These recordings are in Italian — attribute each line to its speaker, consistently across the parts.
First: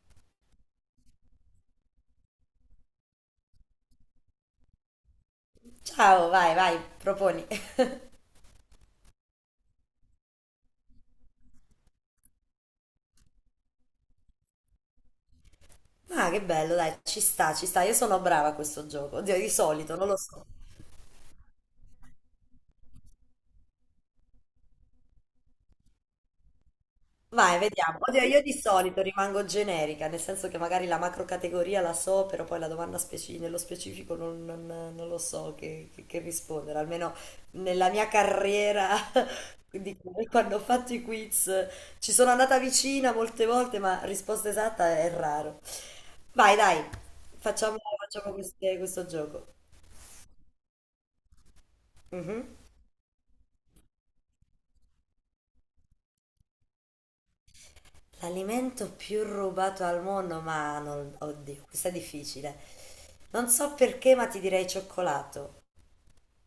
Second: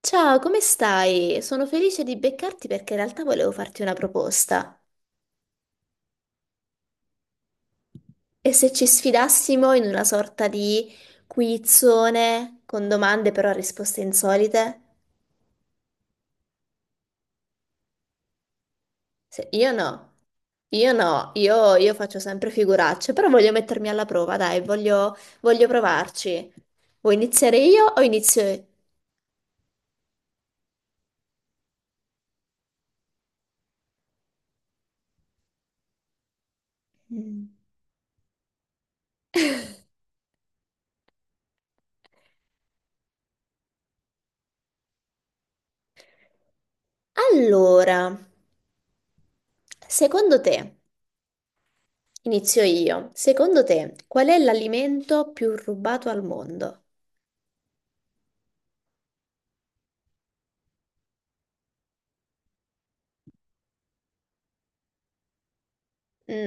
Speaker 1: Ciao, come stai? Sono felice di beccarti perché in realtà volevo farti una proposta.
Speaker 2: Ciao, vai, vai, proponi.
Speaker 1: E se ci sfidassimo in una sorta di quizzone con domande però a risposte insolite?
Speaker 2: Ma che bello, dai, ci sta, ci sta. Io sono brava a questo gioco. Oddio, di
Speaker 1: Io
Speaker 2: solito, non
Speaker 1: no,
Speaker 2: lo so.
Speaker 1: io no, io faccio sempre figuracce, però voglio mettermi alla prova, dai, voglio provarci. Vuoi iniziare
Speaker 2: Vai,
Speaker 1: io
Speaker 2: vediamo.
Speaker 1: o
Speaker 2: Oddio, io di
Speaker 1: inizio...
Speaker 2: solito rimango generica, nel senso che magari la macro categoria la so, però poi la domanda nello specifico non lo so che rispondere. Almeno
Speaker 1: Mm.
Speaker 2: nella mia carriera, di quando ho fatto i quiz, ci sono andata vicina molte volte, ma risposta esatta è raro. Vai, dai,
Speaker 1: Allora,
Speaker 2: facciamo questo gioco.
Speaker 1: secondo te,
Speaker 2: Mhm.
Speaker 1: inizio io, secondo te qual è l'alimento più rubato al mondo?
Speaker 2: L'alimento più rubato al mondo, ma non, oddio, questa è difficile. Non so perché, ma ti direi cioccolato.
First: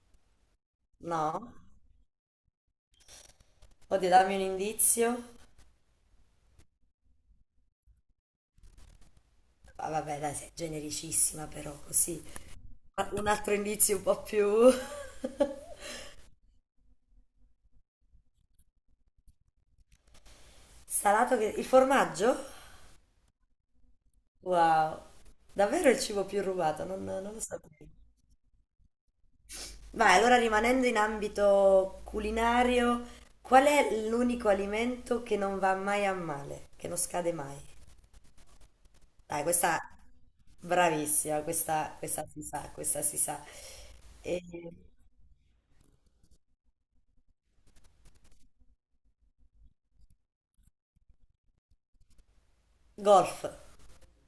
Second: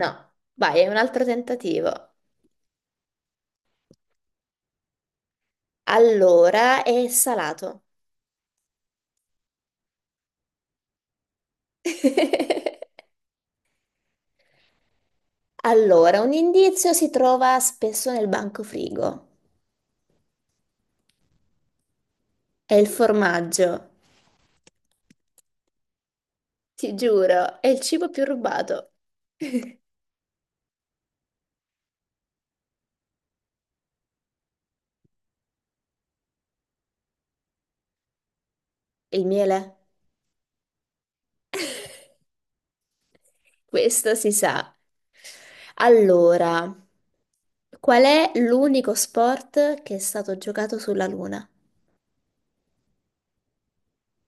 Speaker 1: No, vai, è un altro
Speaker 2: No?
Speaker 1: tentativo.
Speaker 2: Oddio, dammi un indizio.
Speaker 1: Allora, è salato.
Speaker 2: Ah, vabbè, dai, sei genericissima però, così. Ma un altro indizio un po' più...
Speaker 1: Allora, un indizio si trova spesso nel bancofrigo.
Speaker 2: Salato che... Il formaggio?
Speaker 1: È il formaggio,
Speaker 2: Wow. Davvero il cibo più rubato,
Speaker 1: ti
Speaker 2: non lo
Speaker 1: giuro, è il
Speaker 2: sapevo.
Speaker 1: cibo più rubato.
Speaker 2: Vai, allora rimanendo in ambito culinario, qual è l'unico alimento che non va mai a male, che non scade mai?
Speaker 1: Il
Speaker 2: Dai,
Speaker 1: miele?
Speaker 2: questa bravissima, questa si sa, questa si sa.
Speaker 1: Questo si
Speaker 2: E-
Speaker 1: sa. Allora, qual è l'unico sport che è stato giocato sulla Luna?
Speaker 2: Golf,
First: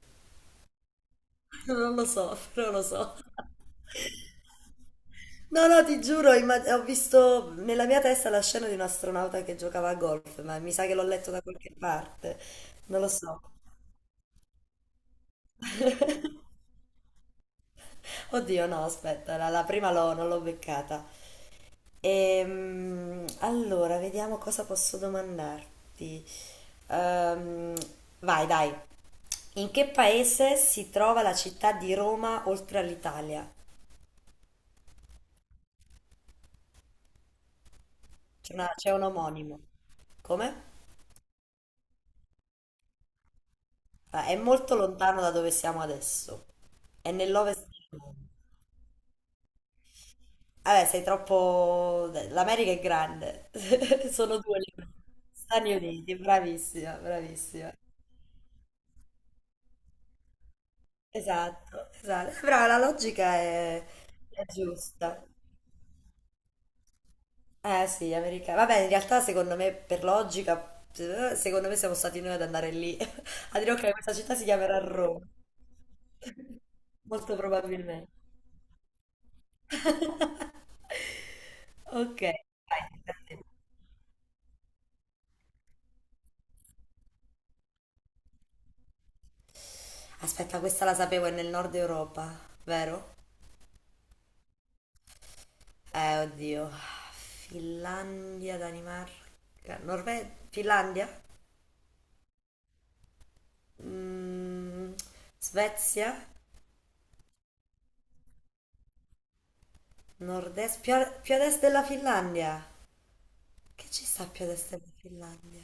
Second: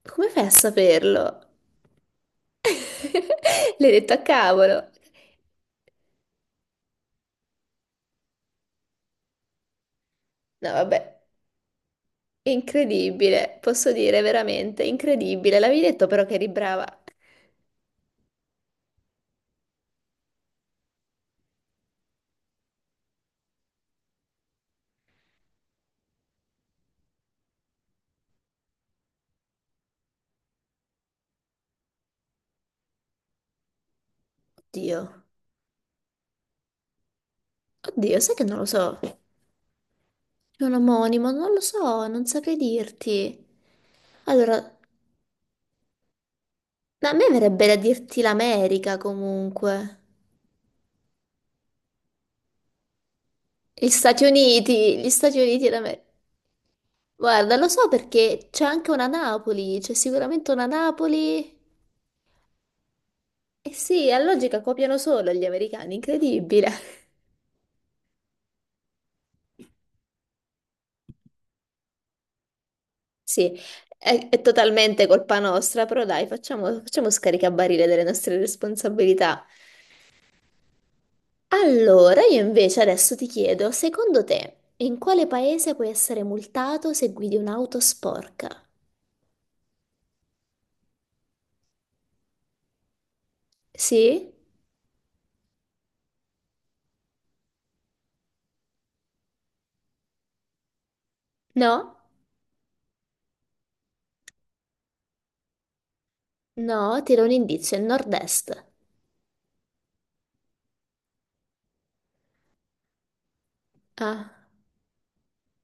Speaker 1: Come fai a saperlo?
Speaker 2: non lo so.
Speaker 1: L'hai detto a cavolo.
Speaker 2: No, no, ti giuro, imma- ho visto nella mia testa la scena di un astronauta che giocava a golf, ma
Speaker 1: No,
Speaker 2: mi sa che l'ho
Speaker 1: vabbè.
Speaker 2: letto da qualche parte, non lo so.
Speaker 1: Incredibile, posso dire veramente incredibile. L'avevi detto però che eri brava.
Speaker 2: Oddio, no, aspetta, la prima non l'ho beccata. Allora, vediamo cosa posso domandarti. Ehm, vai, dai. In che paese si trova la città di Roma oltre all'Italia?
Speaker 1: Oddio, oddio, sai che non lo
Speaker 2: C'è
Speaker 1: so.
Speaker 2: un omonimo. Come?
Speaker 1: È un omonimo, non lo so, non saprei dirti.
Speaker 2: Ah, è
Speaker 1: Allora, a
Speaker 2: molto lontano da dove siamo adesso. È
Speaker 1: me
Speaker 2: nell'ovest
Speaker 1: verrebbe da
Speaker 2: del mondo.
Speaker 1: dirti l'America comunque.
Speaker 2: Vabbè, sei troppo... L'America è grande. Sono due le
Speaker 1: Gli Stati Uniti
Speaker 2: Stati
Speaker 1: d'America.
Speaker 2: Uniti, bravissima,
Speaker 1: Guarda, lo
Speaker 2: bravissima.
Speaker 1: so perché c'è anche una Napoli, c'è sicuramente una Napoli.
Speaker 2: Esatto, esatto. Però la logica
Speaker 1: Eh sì, a
Speaker 2: è
Speaker 1: logica copiano
Speaker 2: giusta.
Speaker 1: solo gli americani, incredibile.
Speaker 2: Eh sì, americani. Vabbè, in realtà secondo me per logica, secondo me siamo stati noi ad andare lì
Speaker 1: Sì,
Speaker 2: a dire ok, questa città
Speaker 1: è
Speaker 2: si chiamerà
Speaker 1: totalmente
Speaker 2: Roma.
Speaker 1: colpa nostra, però dai, facciamo
Speaker 2: Molto
Speaker 1: scaricabarile delle
Speaker 2: probabilmente.
Speaker 1: nostre responsabilità. Allora,
Speaker 2: Ok,
Speaker 1: io invece
Speaker 2: vai, tocca
Speaker 1: adesso
Speaker 2: a
Speaker 1: ti
Speaker 2: te.
Speaker 1: chiedo, secondo te, in quale paese puoi essere multato se guidi un'auto sporca?
Speaker 2: Aspetta, questa la sapevo, è nel nord Europa, vero?
Speaker 1: Sì?
Speaker 2: Oddio. Finlandia, Danimarca, Norvegia, Finlandia?
Speaker 1: No?
Speaker 2: Mm, Svezia,
Speaker 1: No, ti do un indizio, è nord-est.
Speaker 2: nord-est, più ad est della Finlandia. Che ci sta
Speaker 1: Ah,
Speaker 2: più ad est della Finlandia?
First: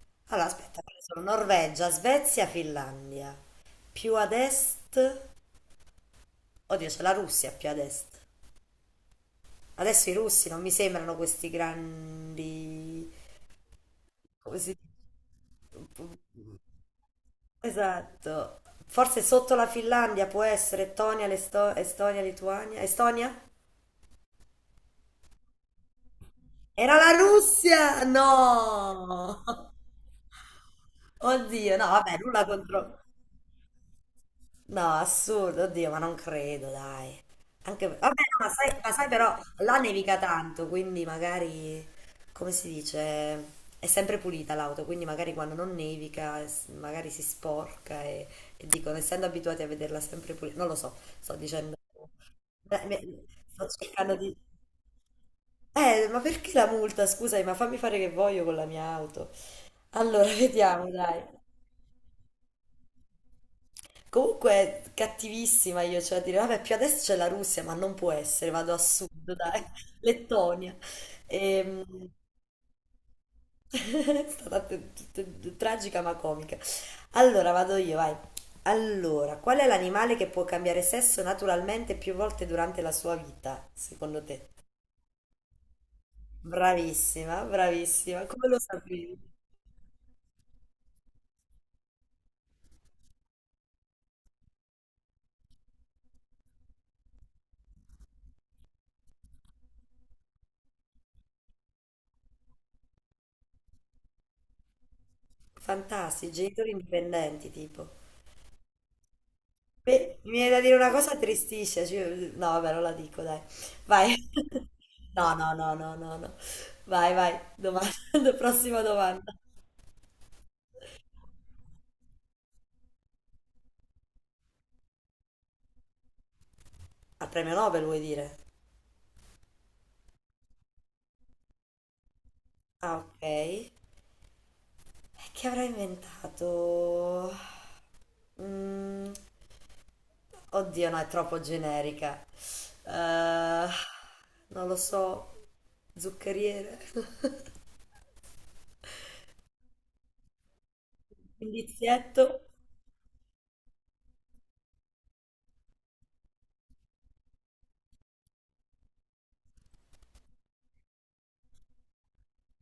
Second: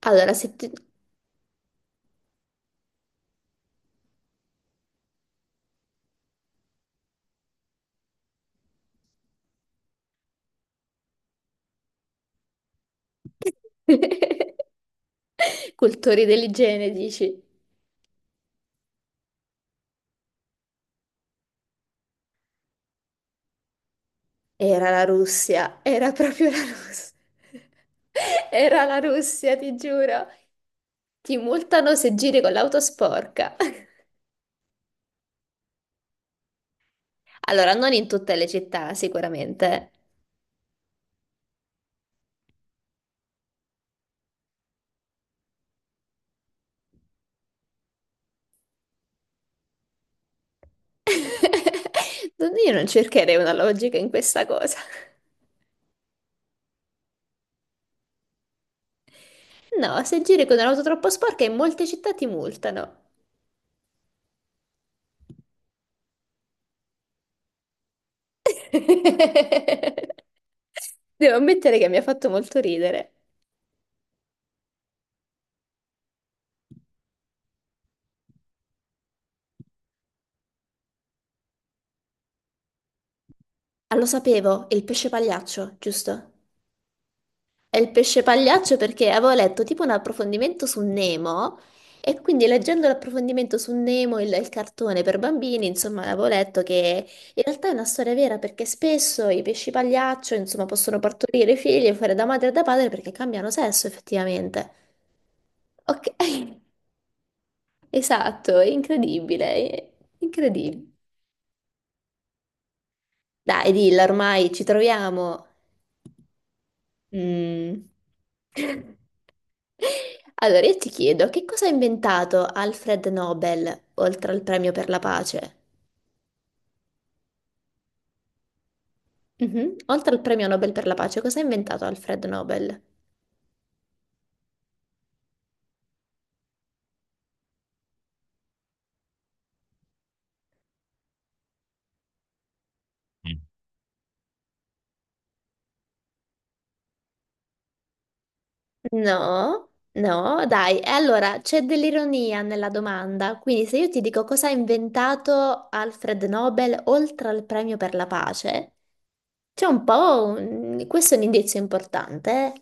Speaker 1: allora
Speaker 2: Allora,
Speaker 1: se ti...
Speaker 2: aspetta, ho preso Norvegia, Svezia, Finlandia. Più ad est... Oddio, c'è la Russia più ad est. Adesso i russi non mi sembrano questi grandi... Come si dice?
Speaker 1: Cultori dell'igiene, dici?
Speaker 2: Esatto. Forse sotto la Finlandia può essere Estonia, Estonia, Lituania. Estonia?
Speaker 1: Era la Russia, era proprio la
Speaker 2: Era la
Speaker 1: Russia.
Speaker 2: Russia!
Speaker 1: Era la
Speaker 2: No!
Speaker 1: Russia, ti giuro. Ti
Speaker 2: Oddio, no,
Speaker 1: multano se
Speaker 2: vabbè,
Speaker 1: giri
Speaker 2: nulla
Speaker 1: con l'auto
Speaker 2: contro...
Speaker 1: sporca.
Speaker 2: No, assurdo, oddio, ma non credo, dai.
Speaker 1: Allora,
Speaker 2: Anche...
Speaker 1: non
Speaker 2: Vabbè,
Speaker 1: in tutte le
Speaker 2: no, ma
Speaker 1: città,
Speaker 2: sai però, là
Speaker 1: sicuramente.
Speaker 2: nevica tanto, quindi magari, come si dice, è sempre pulita l'auto, quindi magari quando non nevica, s- magari si sporca e dicono, essendo abituati a vederla sempre pulita, non lo so, sto dicendo...
Speaker 1: Io
Speaker 2: Beh,
Speaker 1: non
Speaker 2: me-
Speaker 1: cercherei una
Speaker 2: sto
Speaker 1: logica in
Speaker 2: cercando di...
Speaker 1: questa cosa.
Speaker 2: Ma perché la multa? Scusami, ma fammi fare che voglio con la mia auto.
Speaker 1: No, se
Speaker 2: Allora,
Speaker 1: giri con un'auto
Speaker 2: vediamo,
Speaker 1: troppo
Speaker 2: dai.
Speaker 1: sporca in molte città ti multano.
Speaker 2: Comunque, cattivissima io, cioè a dire, vabbè, più adesso c'è la Russia, ma non può essere, vado a sud, dai, Lettonia.
Speaker 1: Devo ammettere
Speaker 2: Ehm,
Speaker 1: che mi ha fatto molto ridere.
Speaker 2: è stata tragica ma comica. Allora, vado io, vai. Allora, qual è l'animale che può cambiare sesso naturalmente più volte durante la sua vita,
Speaker 1: Ah, lo
Speaker 2: secondo te?
Speaker 1: sapevo, il pesce pagliaccio, giusto?
Speaker 2: Bravissima,
Speaker 1: È il pesce
Speaker 2: bravissima, come lo
Speaker 1: pagliaccio perché
Speaker 2: sapevi?
Speaker 1: avevo letto tipo un approfondimento su Nemo e quindi leggendo l'approfondimento su Nemo, il cartone per bambini, insomma, avevo letto che in realtà è una storia vera perché spesso i pesci pagliaccio, insomma, possono partorire figli e fare da madre e da padre perché cambiano sesso effettivamente. Ok,
Speaker 2: Fantastici, genitori indipendenti, tipo.
Speaker 1: esatto, è incredibile, è
Speaker 2: Beh, mi viene da dire
Speaker 1: incredibile.
Speaker 2: una cosa tristisce, cioè- no, vabbè, non la dico, dai.
Speaker 1: Dai, dilla,
Speaker 2: Vai.
Speaker 1: ormai ci
Speaker 2: No,
Speaker 1: troviamo.
Speaker 2: no, no, no, no, no. Vai, vai,
Speaker 1: Mm.
Speaker 2: domanda, prossima domanda.
Speaker 1: Allora, io ti chiedo, che cosa ha inventato Alfred Nobel oltre al premio per la pace?
Speaker 2: Al premio Nobel vuoi dire?
Speaker 1: Mhm. Oltre al premio Nobel per la pace, cosa ha inventato Alfred Nobel?
Speaker 2: Ah, ok. E che avrà inventato? Mm, oddio, no, è troppo generica. Eh, non lo so, zuccheriere.
Speaker 1: No, no, dai. E allora c'è dell'ironia
Speaker 2: Indizietto.
Speaker 1: nella domanda. Quindi, se io ti dico cosa ha inventato Alfred Nobel oltre al premio per la pace, c'è un po' un... questo è un indizio importante,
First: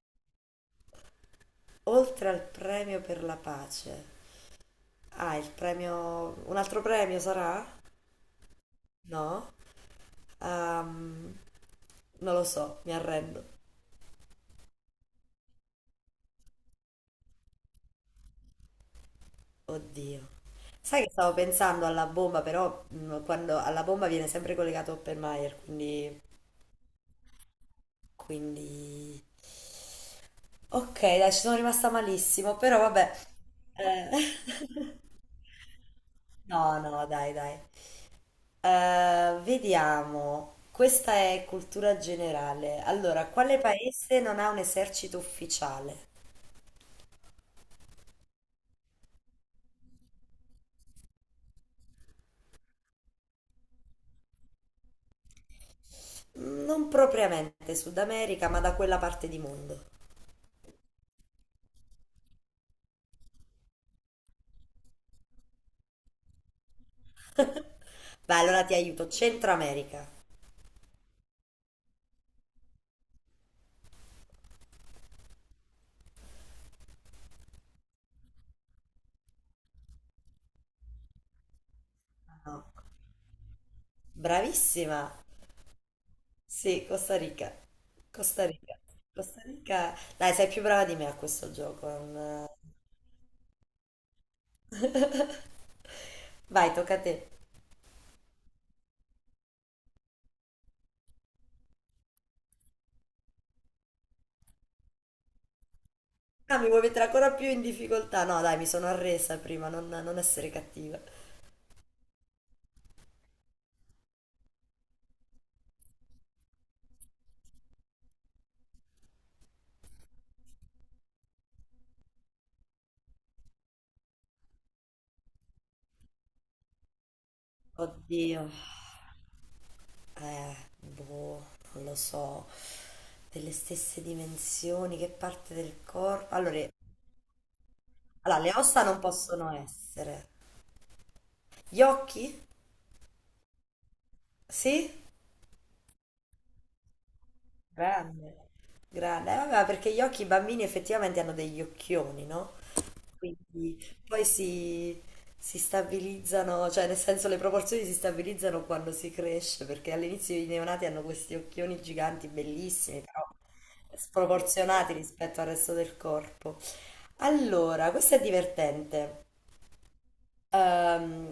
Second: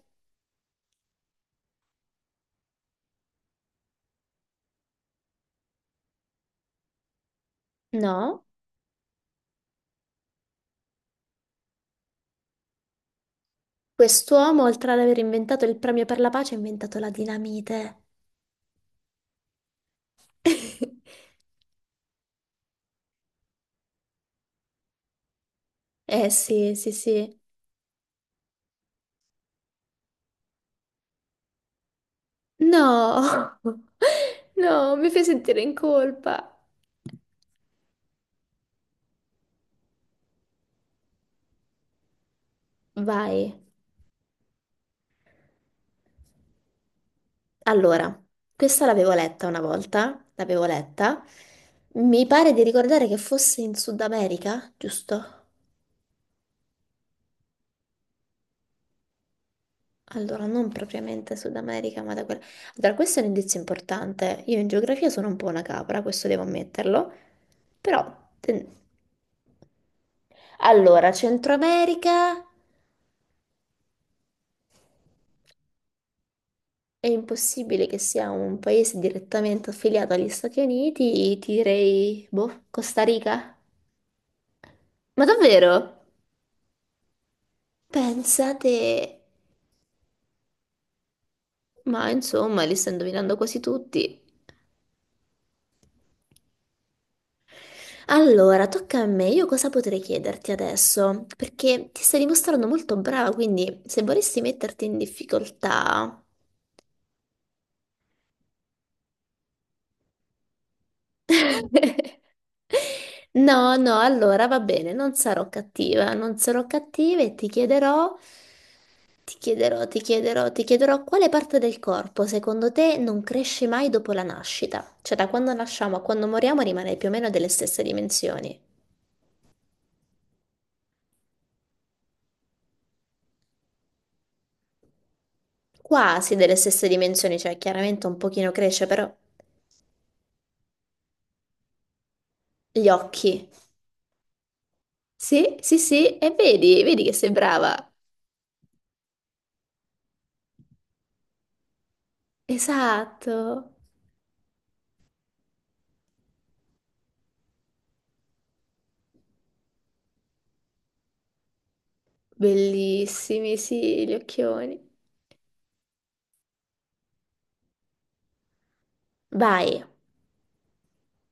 Speaker 2: Oltre al premio per la pace. Ah, il premio... Un altro premio sarà?
Speaker 1: eh? No?
Speaker 2: No? Ehm, non lo so, mi arrendo.
Speaker 1: Quest'uomo, oltre ad aver inventato il premio per la pace, ha inventato la dinamite.
Speaker 2: Oddio. Sai che stavo pensando alla bomba, però quando alla bomba viene sempre collegato Oppenheimer, quindi...
Speaker 1: Eh sì, sì, sì.
Speaker 2: quindi... Ok, dai, ci sono rimasta malissimo, però vabbè.
Speaker 1: No,
Speaker 2: Eh,
Speaker 1: no, mi fai sentire in colpa.
Speaker 2: no, no, dai, dai. Vediamo, questa è cultura generale. Allora,
Speaker 1: Vai.
Speaker 2: quale paese non ha un esercito ufficiale?
Speaker 1: Allora, questa l'avevo letta una volta, l'avevo letta. Mi pare di ricordare che fosse in Sud America, giusto?
Speaker 2: Mm, non propriamente Sud America, ma da quella parte di mondo.
Speaker 1: Allora, non propriamente Sud America, ma da quella... Allora, questo è un indizio importante. Io in geografia sono un po' una capra, questo devo ammetterlo. Però...
Speaker 2: Beh, allora ti aiuto. Centro America.
Speaker 1: Allora, Centro America... È impossibile che sia un paese direttamente affiliato agli Stati Uniti, ti direi, boh,
Speaker 2: No.
Speaker 1: Costa Rica?
Speaker 2: Bravissima.
Speaker 1: Ma davvero?
Speaker 2: Sì, Costa Rica. Costa
Speaker 1: Pensate...
Speaker 2: Rica. Costa Rica. Dai, sei più brava di me a questo gioco.
Speaker 1: Ma
Speaker 2: Non-
Speaker 1: insomma, li sto indovinando quasi tutti.
Speaker 2: Vai, tocca a te.
Speaker 1: Allora, tocca a me. Io cosa potrei chiederti adesso? Perché ti stai dimostrando molto brava, quindi se vorresti metterti in difficoltà...
Speaker 2: Ah, mi vuoi mettere ancora più in difficoltà? No, dai, mi sono arresa prima, non essere cattiva.
Speaker 1: No, no, allora va bene, non sarò cattiva, non sarò cattiva e ti chiederò... ti chiederò quale parte del corpo secondo te non cresce mai dopo la nascita? Cioè da quando nasciamo a quando moriamo rimane più o meno delle stesse
Speaker 2: Oddio,
Speaker 1: dimensioni.
Speaker 2: boh, non lo so, delle stesse dimensioni, che parte del
Speaker 1: Quasi
Speaker 2: corpo?
Speaker 1: delle
Speaker 2: Allora,
Speaker 1: stesse dimensioni, cioè chiaramente un
Speaker 2: allora,
Speaker 1: pochino
Speaker 2: le ossa
Speaker 1: cresce,
Speaker 2: non
Speaker 1: però
Speaker 2: possono essere. Gli occhi?
Speaker 1: gli occhi.
Speaker 2: Sì?
Speaker 1: Sì, sì, sì, e vedi, vedi che sei brava.
Speaker 2: Grande, grande. Vabbè, perché gli occhi i bambini effettivamente hanno degli occhioni, no?
Speaker 1: Esatto.
Speaker 2: Quindi poi si stabilizzano, cioè nel senso le proporzioni si stabilizzano quando si cresce, perché all'inizio i neonati hanno questi occhioni giganti, bellissimi, però
Speaker 1: Bellissimi, sì, gli occhioni.
Speaker 2: sproporzionati rispetto al resto del corpo. Allora, questo è divertente.
Speaker 1: Vai.
Speaker 2: Ehm,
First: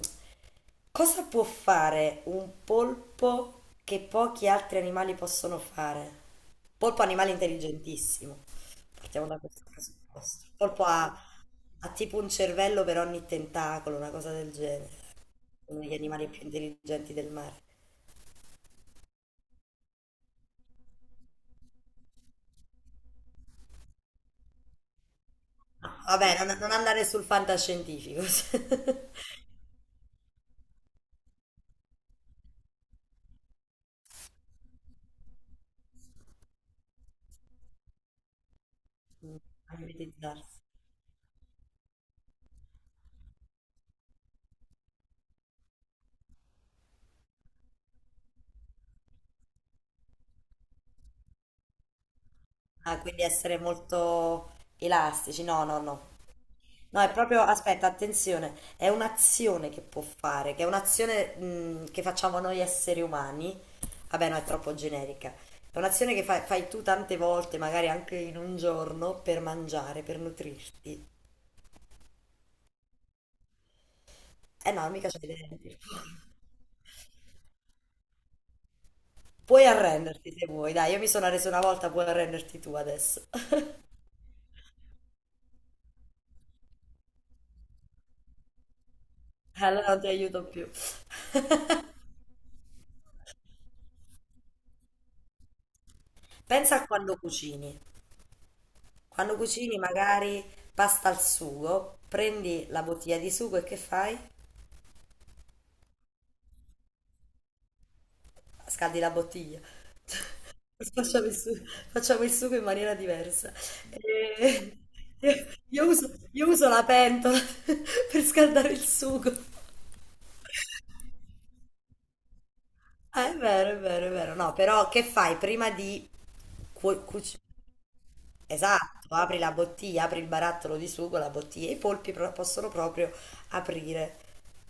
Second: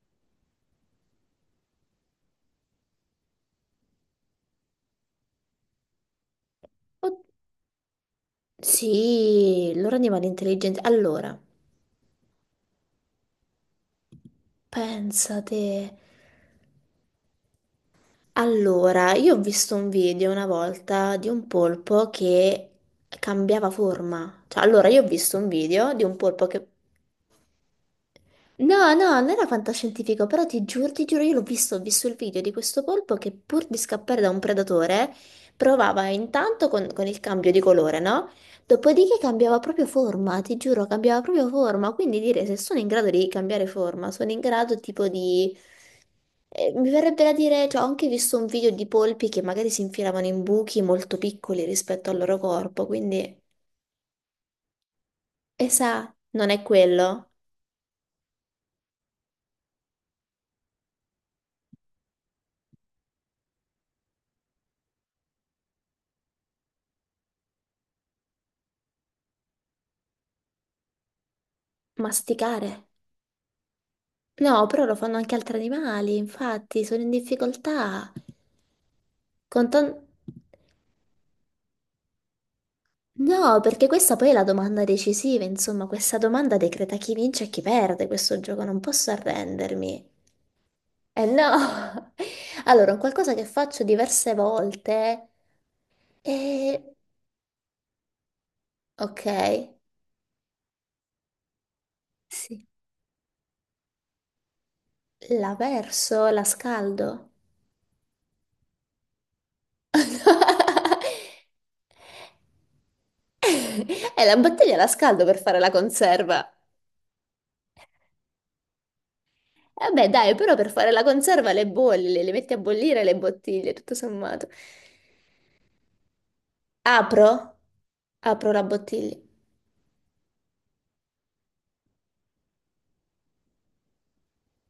Speaker 2: cosa può fare un polpo che pochi altri animali possono fare? Polpo è un
Speaker 1: Oh,
Speaker 2: animale intelligentissimo. Partiamo da questo
Speaker 1: sì, loro animali
Speaker 2: presupposto.
Speaker 1: intelligenti.
Speaker 2: Polpo
Speaker 1: Allora,
Speaker 2: ha tipo un cervello per ogni tentacolo, una cosa del genere. Uno
Speaker 1: pensate.
Speaker 2: degli animali più intelligenti del mare.
Speaker 1: Allora, io ho visto un video una volta di un polpo che cambiava forma. Cioè, allora, io ho visto un video
Speaker 2: Ah,
Speaker 1: di un
Speaker 2: vabbè,
Speaker 1: polpo che
Speaker 2: non andare sul fantascientifico.
Speaker 1: no, no, non era fantascientifico, però ti giuro, io l'ho visto, ho visto il video di questo polpo che pur di scappare da un predatore provava intanto con il cambio di colore, no? Dopodiché cambiava
Speaker 2: A
Speaker 1: proprio forma, ti
Speaker 2: mimetizzarsi.
Speaker 1: giuro, cambiava proprio forma, quindi dire se sono in grado di cambiare forma, sono in grado tipo di... mi verrebbe da dire, cioè ho anche visto un video di polpi che magari si infilavano in buchi molto piccoli rispetto al loro corpo,
Speaker 2: Ah, quindi
Speaker 1: quindi,
Speaker 2: essere molto elastici. No,
Speaker 1: e
Speaker 2: no, no.
Speaker 1: sa, non è
Speaker 2: No, è
Speaker 1: quello,
Speaker 2: proprio, aspetta, attenzione, è un'azione che può fare, che è un'azione che facciamo noi esseri umani. Vabbè, no, è troppo generica. È un'azione che fai, tu tante volte, magari anche in un giorno, per mangiare, per nutrirti.
Speaker 1: masticare. No,
Speaker 2: Eh
Speaker 1: però
Speaker 2: no,
Speaker 1: lo
Speaker 2: mica
Speaker 1: fanno
Speaker 2: c'è
Speaker 1: anche altri
Speaker 2: dentro.
Speaker 1: animali, infatti sono in difficoltà. Con
Speaker 2: Puoi
Speaker 1: tan-
Speaker 2: arrenderti se vuoi, dai, io mi sono arreso una volta, puoi arrenderti tu adesso.
Speaker 1: No, perché questa poi è la domanda decisiva, insomma, questa domanda decreta chi vince e chi perde questo gioco, non posso
Speaker 2: Allora non ti
Speaker 1: arrendermi.
Speaker 2: aiuto più.
Speaker 1: Eh no! Allora, un qualcosa che faccio diverse volte
Speaker 2: Pensa
Speaker 1: è...
Speaker 2: a quando cucini.
Speaker 1: Ok,
Speaker 2: Quando cucini magari pasta al sugo,
Speaker 1: sì,
Speaker 2: prendi la bottiglia di sugo e che fai?
Speaker 1: la verso, la scaldo.
Speaker 2: Scaldi la bottiglia. Facciamo il su- facciamo il sugo, in maniera diversa.
Speaker 1: E la bottiglia
Speaker 2: E-
Speaker 1: la scaldo per fare la conserva.
Speaker 2: Io uso la pentola per scaldare il sugo.
Speaker 1: Eh beh, dai, però per fare la conserva le bolli, le metti a bollire le
Speaker 2: Ah, è vero,
Speaker 1: bottiglie,
Speaker 2: è
Speaker 1: tutto
Speaker 2: vero, è vero.
Speaker 1: sommato.
Speaker 2: No, però che fai prima di
Speaker 1: Apro?
Speaker 2: cuci-
Speaker 1: Apro la
Speaker 2: Esatto,
Speaker 1: bottiglia.
Speaker 2: apri la bottiglia, apri il barattolo di sugo, la bottiglia. I polpi pro- possono proprio aprire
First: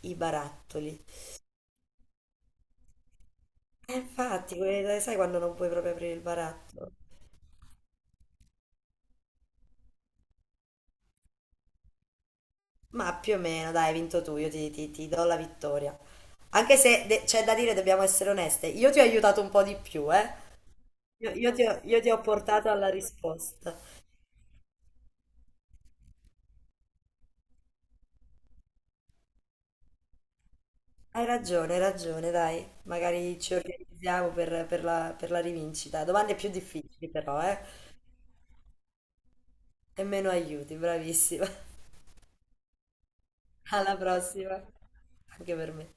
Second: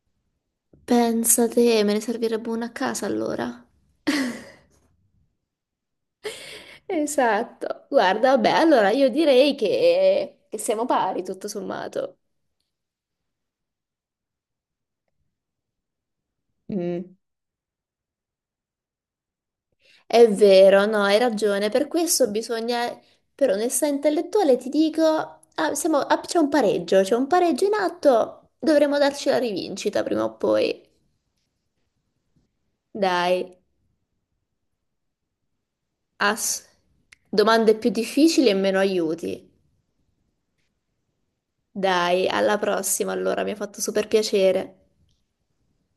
Speaker 2: i barattoli.
Speaker 1: Pensa te, me ne servirebbe una a casa allora.
Speaker 2: E infatti, que- sai quando non puoi proprio aprire il baratto?
Speaker 1: Esatto. Guarda, vabbè, allora io direi che siamo pari, tutto sommato.
Speaker 2: Ma più o meno, dai, hai vinto tu, io ti, ti do la vittoria. Anche se
Speaker 1: Mm.
Speaker 2: de- c'è da dire, dobbiamo essere oneste, io ti ho aiutato un po' di più,
Speaker 1: È
Speaker 2: eh?
Speaker 1: vero, no, hai ragione. Per
Speaker 2: Io ti ho
Speaker 1: questo
Speaker 2: portato alla
Speaker 1: bisogna, per
Speaker 2: risposta.
Speaker 1: onestà intellettuale, ti dico, ah, c'è un pareggio in atto, dovremo darci la rivincita prima o poi.
Speaker 2: Hai ragione, dai. Magari ci
Speaker 1: Dai,
Speaker 2: organizziamo per, per la rivincita. Domande più
Speaker 1: ass-
Speaker 2: difficili però, eh?
Speaker 1: domande più difficili e meno aiuti.
Speaker 2: E meno aiuti, bravissima.
Speaker 1: Dai, alla prossima allora, mi ha fatto
Speaker 2: Alla
Speaker 1: super
Speaker 2: prossima,
Speaker 1: piacere.
Speaker 2: anche per me.